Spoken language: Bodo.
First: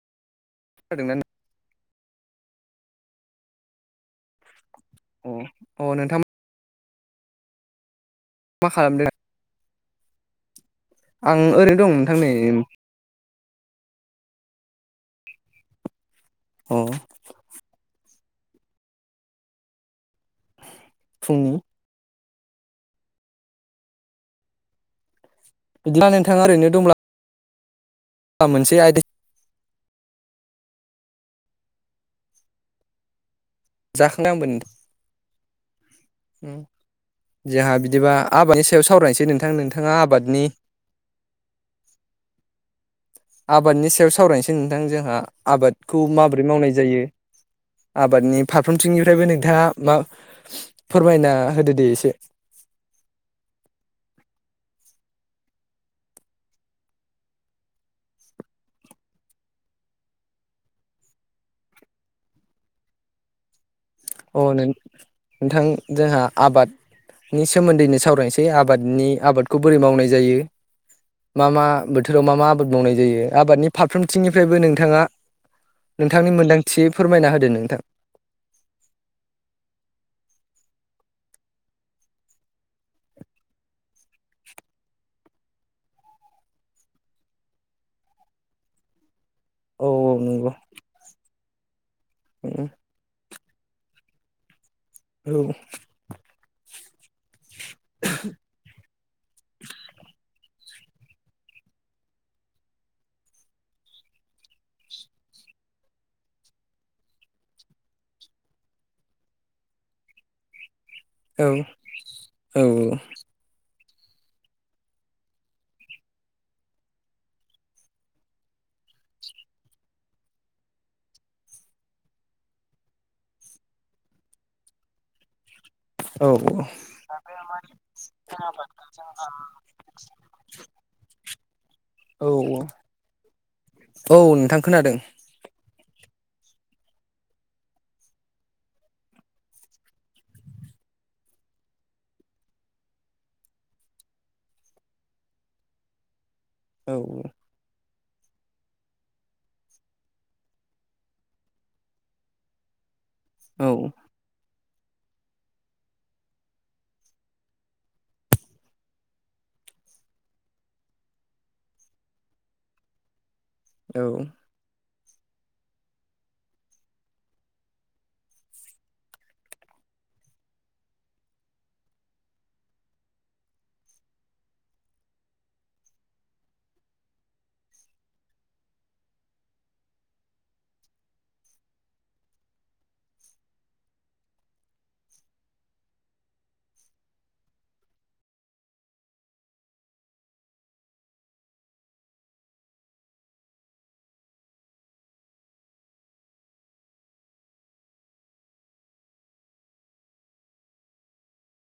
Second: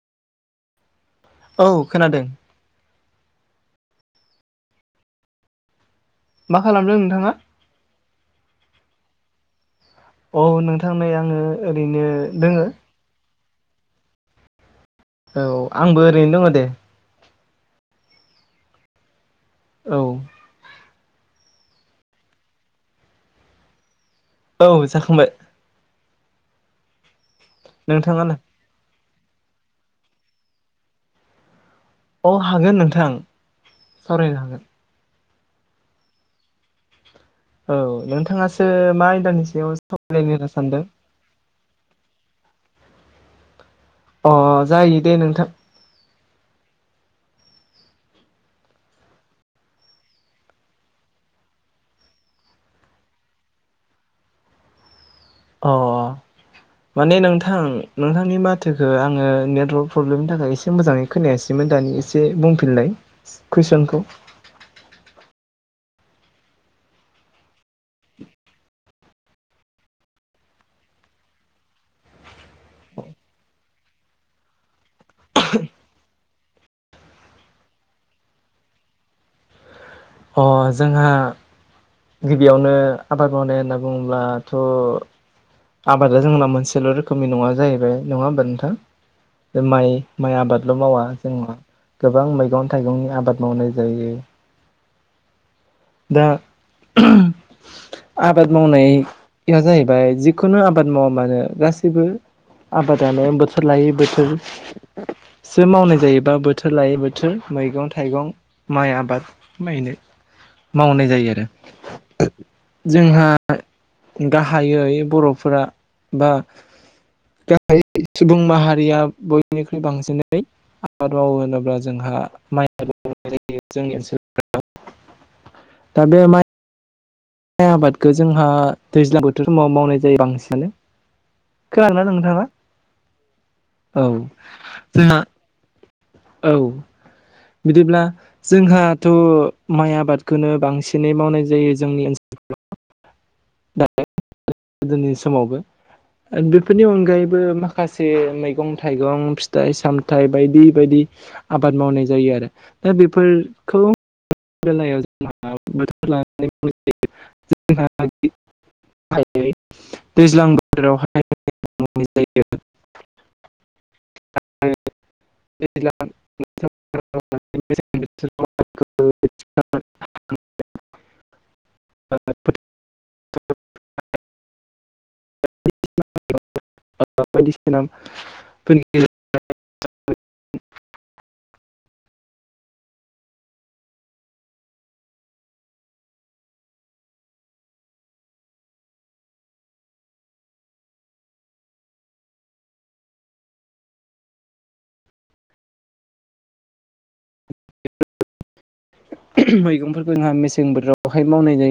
[unintelligible] औ खोनादों। अ अ नोंथां मा खालामदों नोंथाङा? मा खालामदोंं। औ नोंथांनै आङो आं दं ओरैनो नोंथां नै दोङो औ आंबो ओरैनो दङ दे औ औ। फुंनि औ जाखांबाय बिदिब्ला नोंथा ओरैनो दंब्ला नोंथाङा मोनसे आयद अ हागोन नोंथां। [unintelligible] सावरायनो हागोन जोंहा औ बिदिबा आबादनि नोंथाङासो सायाव मा सावरायनोसै आयदानि नोंथां सायाव नोंथाङा आबादनि सावरायलायनो सानदों आबादनि सायाव अ सावरायनोसै नोंथां जायो दे जोंहा नोंथां आबाद खौ माबोरै मावनाय जायो आबादनि फारफ्रोमथिंनिफ्रायबो नोंथाङा मा फोरमायना होदो दे एसे। अ माने नोंथां नोंथांनि माथोखौ आङो नेटवर्क प्रब्लेम नि थाखाय एसे मोजाङै खोनायासैमोन दानि एसे बुंफिनलाय कुइसनखौ? अ नों नोंथां जोंहा आबाद नि सोमोन्दैनो सावरायनोसै आबादनि आबादखौ बोरै मावनाय जायो। मा मा बोथोराव मा मा आबाद मावनाय जायो आबादनि फारफ्रोमथिंनिफ्रायबो नोंथाङा [inaudible] नोंथांनि मोनदांथि फोरमायना होदो नोंथां। अ जोंहा गिबियावनो आबाद मावनाय होनना बुङोब्लाथ' आबादा जोंना मोनसेल' रोखोमनि नङा जाहैबाय नङा होमबा नोंथां? बे औ माइ माइ नंगौ आबादल' मावा जोंहा गोबां उम मैगं थाइगंनि आबाद मावनाय जायो‌। औ दा आबाद मावनाया जाहैबाय जिखुनु आब बाद मावा मानो गासैबो आबादानो बोथोर लायै बोथोर सो मावनाय जायो बा बोथोर लायै बोथोर मैगं थाइगं माइ आबाद मायनाय मावनाय जायो आरो औ जोंहा गाहायै बर'फोरा बा गाहाइ सुबुं माहारिया बयनिख्रुइ बांसिनै आबाद मावो होनोब्ला जोंहा माइ आबाद मावनाय जोंनि ओनसोलाव। दा बे औ माइ आबादखौ जोंहा दैज्लां बोथोर समाव मावनाय जायो बांसिन। खोनादोंना औ नोंथाङा? औ औ नोंथां खोनादों जोंहा औ बिदिब्ला जोंहाथ' माइ आबादखौनो बांसिनै मावनाय जायो जोंनि ओनसोलफ्राव। [inaudible] गोदोनि समावबो बेफोरनि औ अनगायैबो माख माखासे मैगं थाइगं फिथाइ सामथाइ बायदि बायदि आबाद मावनाय जायो आरो दा औ बेफोरखौ बेलायाव जोंहा बोथोर [inaudible] गाहायै दैज्लां बोथोरावहाय [inaudible] औ [inaudible] [inaudible] [inaudible] [inaudible] बायदिसिनाफोरनि गेजेर मैगंफोरखौ जोंहा मेसें बोथोरावहाय मावनाय जायो।